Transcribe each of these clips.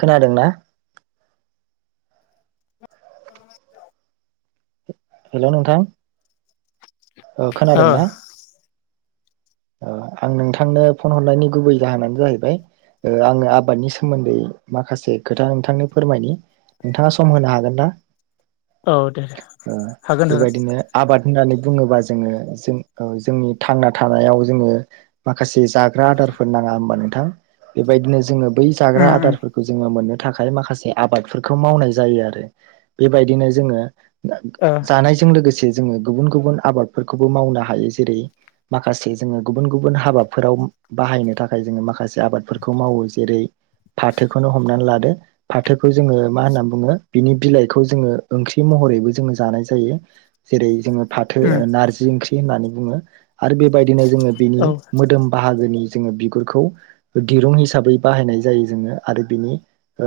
खोनादोंना? [inaudible] हेल' नोंथां औ खोनादों ना? ओ अ आं नोंथांनो फन हरनायनि गुबै जाहोनानो जाहैबाय ओ आंङो आबादनि सोमोन्दै माखासे खोथा नोंथांनो फोरमायनि नोंथाङा सम होनो हागोन ना? औ दे दे ओ हागोन हागोन बेबायदिनो आबाद होननानै बुङोबा जोंङो जों-ओ-जोंनि थांना थानायाव जोङो माखासे जाग्रा आदारफोर नांङा होमबा नोंथां बेबायदिनो जोंङो बै जाग्रा उम आदारफोरखौ जोंङो मोननो थाखाय माखासे आबादफोरखौ मावनाय जायो आरो बेबायदिनो जोंङो उम जानायजों लोगोसे जोंङो गुबुन गुबुन आबादफोरखौबो मावनो हायो जेरै माखासे जोंङो गुबुन गुबुन हाबाफोराव बाहायनो थाखाय जोंङो माखासे आबादफोरखौ मावो जेरै फाथोखौनो हमनानै लादो फाथोखौ जोंङो मा होनना बुंङो बिनि बिलाइखौ जोंङो ओंख्रि महरैबो जोंङो जानाय जायो जेरै जोंङो फाथो ओ नारजि ओंख्रि होननानै बुंङो आरो बेबायदि दिनै जोंङो बिनि ओ मोदोम बाहागोनि जोंङो बिगुरखौ दिरुं हिसाबै बाहायनाय जायो जोंङो आरो बिनि ओ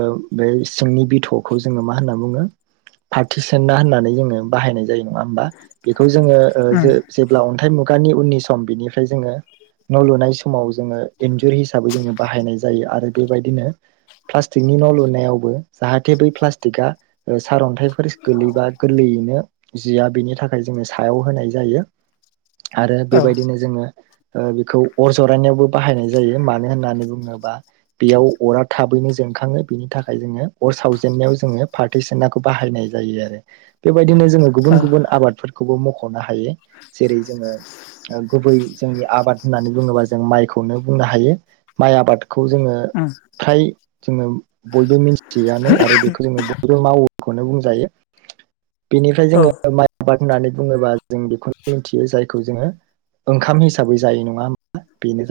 नि बिथ'खौ जोंङो मा होनना बुंङो फाथो सेना होनना जोंङो बाहायनाय जायो नंङा होमबा बिखौ जोंङो ओ उम जो-जेब्ला अनथाइ मु गानि उननि सम बिनिफ्राय जोंङो न लुनाय समाव जोंङो इन्जुर हिसाबै जोंङो बाहायनाय जायो आरो बेबायदिनो प्लास्टिकनि न लुनायावबो जाहाथे बै प्लास्टिका सारन्थाइफोर गोलैबा नो जिया बेनि थाखाय जोंङो सायाव होनाय जायो आरो औ बेबायदिनो जोंङो ओ बेखौ अर जरायनायावबो बाहायनाय जायो मानो होननानै बुंङोबा बेयाव अरा थाबैनो जों। मोनखाङो बिनि थाखाय जोंङो अर सावजेनन्नायाव जोंङो फाथो सेनाखौ बाहायनाय जायो आरो। बेबायदिनो जोंङो गुबुन गुबुन आबादफोरखौबो मखनो हायो जेरै जोंङो ओ गुबै। जोंनि आबाद होननानै बुंङोबा जों माइखौनो बुंनो हायो माइ आबाद। खौ जोंङो उम फ्राय जोंङो बयबो मिथियोयानो आरो बेखौ जोंङो बयबो मावो। खौनो बुंजायो। बेनिफ्राय औ ओ उम औ उम औ जोंङो उम माइ आबाद होननानै बुंङोबा जों बेखौनो मिथियो जायखौ जोंङो। ओंखाम हिसाबै जायो नंङा होमा बेनो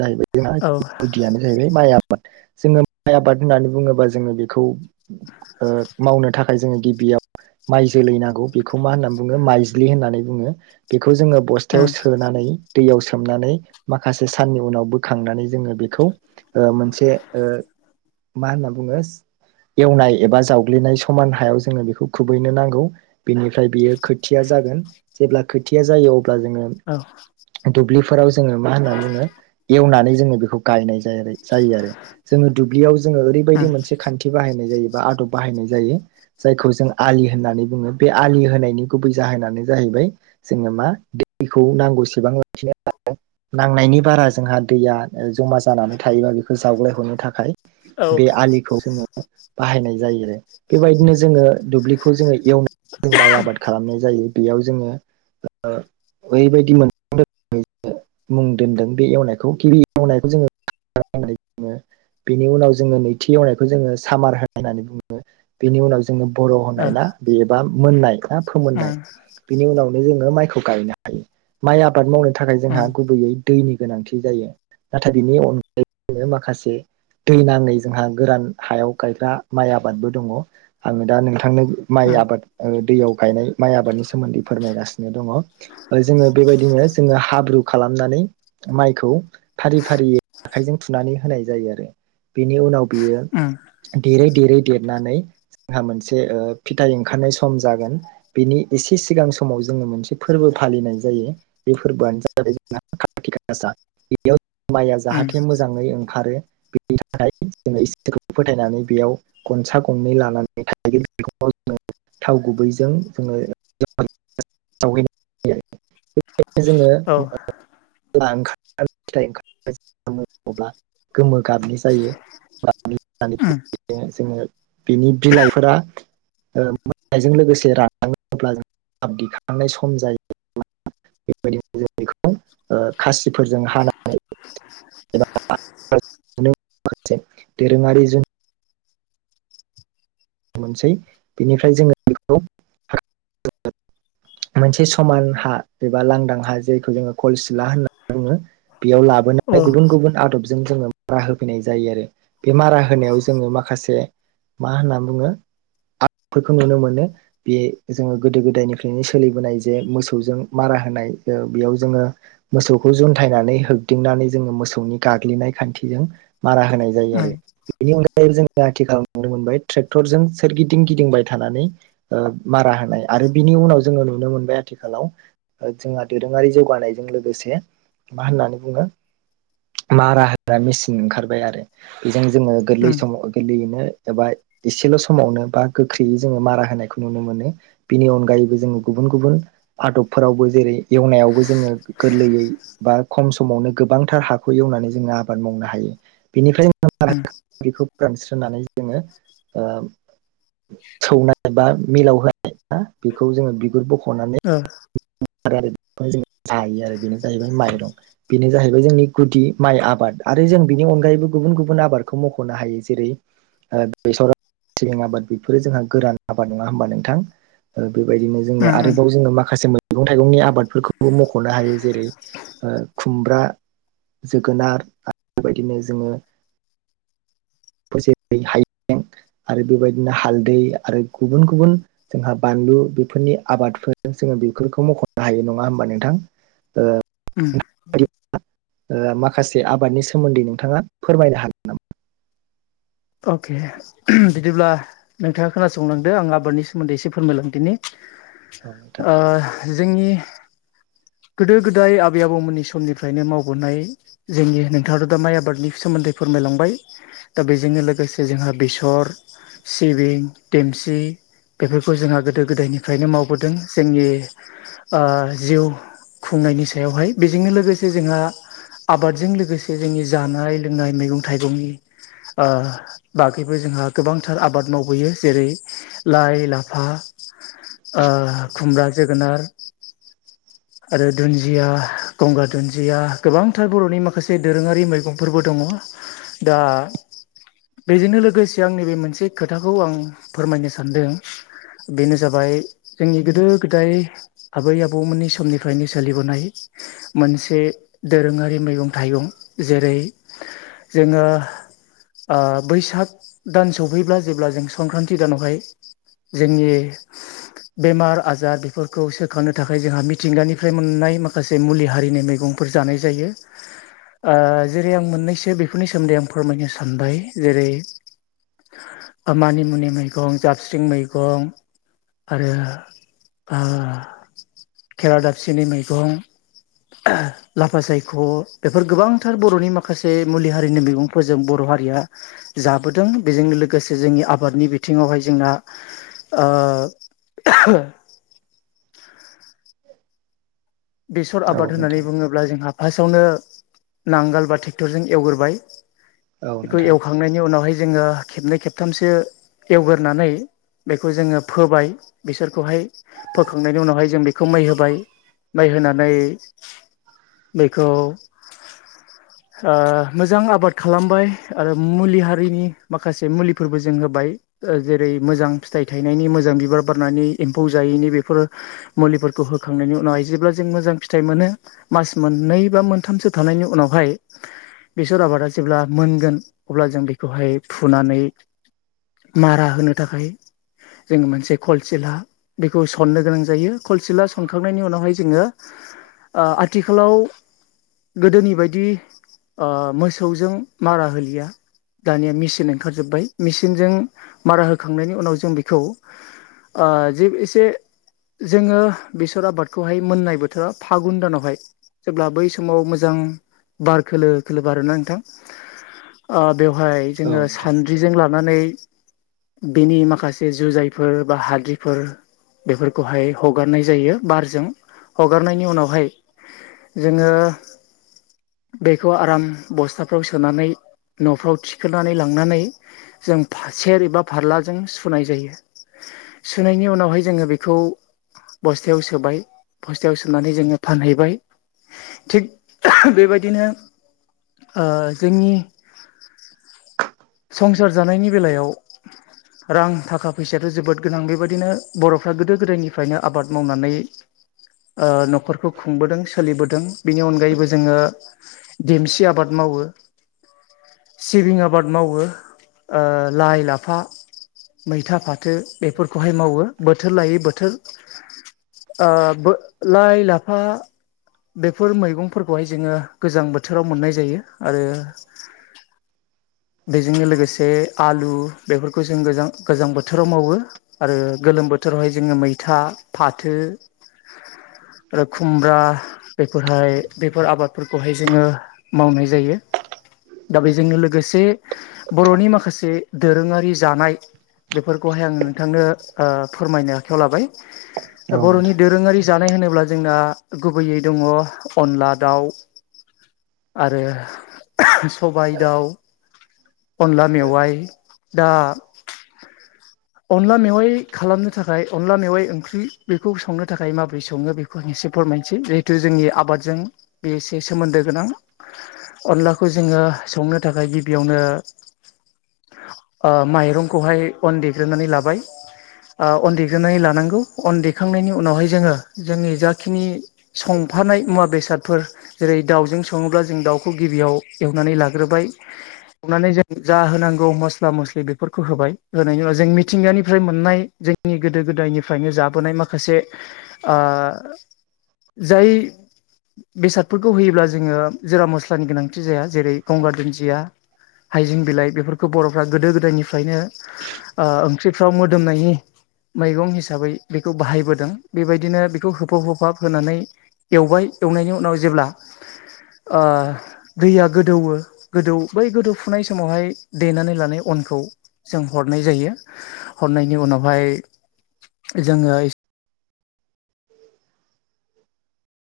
औ जाहैबाय। ओ उम गुदियानो जाहैबाय माइ आबाद जोंङो माइ आबाद होननानै बुङोबा जोंङो बेखौ। ओ मावनो थाखाय जोंङो गिबियाव। माइ जोलै नांगौ बेखौ मा होननानै बुंङो माइज्लि होननानै बुंङो बे। बेखौ जोंङो बस्थायाव सोनानै। दैयाव सोमनानै माखासे साननि उनाव बोखांनानै जोंङो बेखौ ओ मोनसेओ। मा होनना बुंङो एवनाय एबा जावग्लिनाय समान हायाव जोंङो बेखौ। खुबैनो नांगौ बेनिफ्राय बियो खोथिया जागोन जेब्ला खोथिया जायो। ब्ला जोङो उम दुब्लिफोराव जोंङो मा होननानै बुंङो एवनानै जोंङो बेखौ गायनाय। जायो आरो जोङो दुब्लियाव जोङो ओरैबायदि उम मोनसे खान्थि बाहायनाय जायो। बा आदब बाहायनाय जायो जायखौ जों। आलि होननानै बुनङो बे आलि होनायनि गुबै जाहोनानो जाहैबाय जोंङो मा दैखौ नांगौ। बेसेबां लाखिनो। नांनायनि बारा जोंहा दैया जमा जानानै थायोबा बेखौ जावग्लायहरनो थाखाय। बे आलिखौ जोंङो बाहायनाय जायो आरो बेबायदिनो जोंङो। दुब्लिखौ जोंङो एवनानै जों माइ आबाद खालामनाय। जायो बेयाव जोंङो ओ ओरैबायदि मोन। मुं दोनदों बे एवनायखौ गिबि एवनायखौ जोंङो। होननानै बुंङो बेनि उनाव जोंङो नैथि एवनायखौ जोङो सामार होनाय होननानै बुंङो बेनि उन। उनाव जोंङो बर' होनाय ना बेबा मोननायखा फोमोननाय बेनि उनावनो जोंङो माय। गायनो हायो माइ आबाद मावनो थाखाय जोंहा गुबैयै दैनि। गोनांथि जायो नाथाय बिनि अनगायै माखासे। दै नाङै जोंहा गोरान हायाव गायग्रा माइ आबादबो दङ' आङो दा नोंथांनो माइ आबाद दैयाव गायनाय माइ आबादनि सोमोन्दै फोरमायगासिनो दङ' जोङो बेबायदिनो जोङो हाब्रु खालामनानै माइखौ फारि फारियै आखाइजों थुनानै होनाय जायो आरो बेनि उनाव बियो उम उम औ उम औ उम ओ उम देरै देरै देरनानै जोंहा मोनसे ओ फिथाइ ओंखारनाय सम जागोन बेनि एसे सिगां समाव जोङो मोनसे फोरबो फालि फालिनाय जायो बे फोरबोआनो जाबाय जों काति गासा बेयाव माइया जाहाथे मोजाङै खारो बेनि थाखाय जोङो इसोरखौ फोथायनानै बेयाव गनसा गंनै लानानै [unintelligible] थाव गुबैजों जोङो [unintelligible] [unintelligible] जोङो ला ओंखार फिथाइ ओं अब्ला गोमो गाबनि जायो। होननानै जोङो बिनि बिलाइफोरा ओ मानायजों लोगोसे रानलाङोब्ला जोंहा दिखांनाय सम जायो। बेबायदिनो जों बेखौ ओ खासिफोरजों हानानै [unintelligible] दोरोङारि जों मोनसै बिनिफ्राय जोङो बेखौ मोनसे समान हा एबा लांदां हा जायखौ जोङो कलसिला होनना बुङो बेयाव लाबोनाय गुबुन गुबुन आदबजो जों जोङो मारा होफैनाय जायो आरो बे मारा होनायाव जोङो माखासे मा होनना बुंङो आदफोरखौ नुनो मोनो बे जोङो गोदो गोदायनिफ्रायनो सोलिबोनाय जे मोसौजों मारा होनाय होनाय बेयाव जोङो मोसौखौ जन्थायनानै होदिंनानै जोङो मोसौनि गाग्लिनाय खान्थि मारा होनाय जायो आरो बेनि अनगायै जोङो आथिखालाव नुनो मोनबाय ट्रेक्टरजों सोरगिदिं गिदिंबाय थानानै मारा होनाय आरो बिनि उनाव जोङो नुनो मोनबाय आथिखालाव जोंहा दोरोङारि जौगानायजों लोगोसे मा होननानै बुङो मारा होग्रा मेसिन ओंखारबाय आरो जों जोङो गोरलै समाव गोरलैयैनो एबा एसेल' समावनो बा गोख्रैयै जोङो मारा होनायखौ नुनो मोनो बिनि अनगायैबो जोङो गुबुन गुबुन आदबफोरावबो जेरै एवनायावबो जोङो गोरलैयै बा खम समावनो गोबांथार हाखौ बै एवनानै जोङो आबाद मावनो हायो बेनिफ्राय ओम। खौ फोरानस्रनानै जोङो ओ सौनाय बा मिलाव होनाया बेखौ जोङो बिगुर बख' ओ। आरो बेखौ जोङो जायो आरो बेनो जाहैबाय माइरं बेनो जाहैबाय जोंनि गुदि माइ आबाद आरो जों बिनि अनगायैबो गुबुन गुबुन आबादखौ मख'नो हायो जेरै बेसर, सिबिं आबाद बेफोरो जोंहा गोदान आबाद नङा होमबा नोंथां? बेबायदिनो जोङो उम आरोबाव जोङो माखासे मैगं थाइगंनि आबादफोरखौबो मख'नो हायो जेरै खुमब्रा, जोगोनार आरो बेबायदिनो जोङो [unintelligible] हायजें आरो बेबायदिनो हालदै आरो गुबुन गुबुन जोंहा बानलु बेफोरनि आबादफोर जों बेफोरखौ मख'नो हायो नङा होमबा नोंथां? ओ उम ओ माखासे आबादनि सोमोन्दै नोंथाङा फोरमायनो हागोन नामा? अके बिदिब्ला नोंथाङा खोनासंलांदो आं आबादनि सोमोन्दै एसे फोरमायलां दिनि हागोन ओ जोंनि गोदो गोदाय आबै आबौमोननि समनिफ्रायनो मावबोनाय जोंनि नोंथाङा दा माइ आबादनि फिसा सोमोन्दै फोरमायलांबाय दा बेजोंनो लोगोसे जोंहा बेसर सिबिं, देमसि बेफोरखौ जोंहा गोदो गोदायनिफ्रायनो मावबोदों जोंनि ओ जिउ खुंनायनि सायावहाय बेजोंनो लोगोसे जोंहा आबादजों लोगोसे जोंनि जानाय लोंनाय मैगं थाइगंनि ओ बागैबो जोंहा गोबांथार आबाद मावबोयो जेरै लाइ लाफा ओ मब्रा जोगोनार [inaudible] आरो दुन्दिया गंगार दुन्दिया गोबांथार बर'नि माखासे दोरोङारि मैगंफोरबो दङ। दा बेजोंनो लोगोसे आं नैबे मोनसे खोथाखौ आं फोरमायनो सानदों बेनो जाबाय जोंनि गोदो गोदाय आबै आबौमोननि समनिफ्रायनो सोलिबोनाय। मोनसे दोरोङारि मैगं थाइगं जेरै जोंङो आ बैसाग दान सफैब्ला जेब्ला जों संक्रान्ति दानावहाय जोंनि बेमार आजार बेफोरखौ सोखांनो थाखाय जोंहा मिथिंगानिफ्राय मोननाय माखासे मुलि हारिनि मैगं फोर जानाय जायो ओ जेरै आं मोननैसो बेफोरनि सोमोन्दै आं फोरमायनो सानबाय जेरै मानि मुनि मैगं जाबस्रिं मैगं आरो खेरा दाबसेनि मैगं लाफा सायख' बेफोर गोबांथार बर'नि माखासे मुलि हारिनि मैगंफोरजों बर' हारिया जाबोदों बेजों लोगोसे जोंनि आबादनि बिथिङावहाय जोंना [inaudible] [inaudible] बेसर औ आबाद होननानै नोंथां बुङोब्ला जोंहा फार्स्टआवनो नांगोल बा ट्रेक्टरजों एवग्रोबाय औ नोंथां औ बेखौ नोंथां एवखांनायनि उनावहाय जोंङो खेबनै खेबथामसो एवगोरनानै बेखौ जोंङो फोबाय बिसरखौहाय फोखांनायनि उनावहाय जों बेखौ मै होबाय माइ होनानै बेखौ [inaudible] ओ मोजां आबाद खालामबाय आरो मुलि हारिनि माखासे मुलिफोरबो जों होबाय ओ‌ जेरै मोजां फिथाइ थायनायनि मोजां बिबार बारनानै एम्फौ जायैनि बेफोर मुलिफोरखौ होखांनायनि उनावहाय जेब्ला जों मोजां फिथाइ मोनो मास मोननै बा मोनथामसो थानायनि उनावहाय बेसर आबादा जेब्ला मोनगोन अब्ला जों बेखौहाय फुनानै मारा होनो थाखाय जोंङो मोनसे खलसिला बेखौ सननो गोनां जायो खलसिला सनखांनायनि उनावहाय जोंङो ओ आथिखालाव गोदोनि बायदि ओ मोसौजों मारा होलिया दानिया मेसिन ओंखारजोबबाय मेसिनजों मारा होखांनायनि उनाव जों बेखौ ओ‌ जि एसे जोंङो बेसर आबाद खौहाय मोननाय बोथोराव फागुन दानावहाय जेब्ला बै समाव मोजां बार खोलो खोलो बारोना नोंथां ओ बेवहाय औ जोंङो नोंथां सान्द्रिजों लानानै बिनि माखासे जुजाइफोर बा हाद्रिफोर बेफोरखौहाय हगारनाय जायो बारजों हगारनायनि उनावहाय जोंङो बेखौ आराम बस्थाफ्राव सोनानै न'फ्राव थिखोनानै लांनानै जों फासेेर एबा फारलाजों सुनाय जायो सुनायनि उनावहाय जोंङो बेखौ बस्थायाव सोबाय बस्थायाव सोननानै जोंङो फानहैबाय थिग बेबायदिनो ओ जोंनि संसार जानायनि बेलायाव रां थाखा फैसायाथ' जोबोद गोनां बेबायदिनो बर'फ्रा गोदो गोदायनिफ्रायनो आबाद मावनानै ओ न'खरखौ खुंबोदों सोलिबोदों बेनि अनगायैबो जोङो देमसि आबाद मावो [inaudible] सिबिं आबाद मावो ओ‌ लाइ लाफा मैथा फाथो बेफोरखौहाय मावो बोथोर लायै बोथोर ओ बो लाइ लाफा बेफोर मैगंफोरखौहाय जोङो गोजां बोथोराव मोननाय जायो आरो [inaudible] बेजोंनो लोगोसे आलु बेफोरखौ जों गोजां गोजां बोथोराव मावो आरो गोलो लोम बोथोरावहाय जोङो मैथा, फाथो [inaudible] आरो खुमब्रा बेफोरहाय बेफोर आबादफोरखौहाय जोङो मावनाय जायो दा बेजोंनो लोगोसे बर'नि माखासे दोरोङारि जानाय बेफोरखौहाय आङो नोंथांनो ओ फोरमायनो आखायाव लाबाय औ नोंथां बर'नि दोरोङारि जानाय होनोब्ला जोंना गुबैयै दङ अनला दाउ आरो सबाइ दाउ अनला मेवाय दा अनला मेवाइ खालामनो थाखाय अनला मेवाइ ओंख्रि बेखौ संनो थाखाय माबोरै सङो बेखौ एसे एसे फोरमायनोसै जिहेथु जोंनि आबादजों बे एसे सोमोन्दो गोनां अनलाखौ जोङो संनो थाखाय गिबियावनो [inaudible] ओ माइरंखौहाय अन देग्रोनानै लाबाय। ओ अन देग्रोनानै लानांगौ। अन देखांनायनि उनावहाय जोङो। जोंनि जाखिनि सं फानाय मुवा बेसादफोर जेरै दाउजों सङोब्ला जों दाउखौ गिबियाव एवनानै लाग्रोबाय। माने जों जा होनांगौ मस्ला मस्लि बेफोरखौ होबाय होनायनि उनाव जों जों मिथिंगानिफ्राय मोननाय जोंनि गोदो गोदायनिफ्रायनो जाबोनाय माखासे ओ जाय बेसादफोरखौ होयोब्ला जोङो जोरा मस्लानि गोनांथि जाया जेरै गंगार दुन्दिया हाइजें बिलाइ बेफोरखौ बर'फ्रा गोदो गोदायनिफ्रायनो ओ ओंख्रिफ्राव मोदोमनायनि मैगं हिसाबै बेखौ बाहायबोदों बेबायदिनो बेखौ होफाब होफाब होनानै एवबाय एवनायनि उनाव जेब्ला ओ दैया गोदौवो गोदौ बै गोदौफुनाय समावहाय देनानै लानाय अन खौ जों हरनाय जायो। हरनायनि उनावहाय जोङो [inaudible]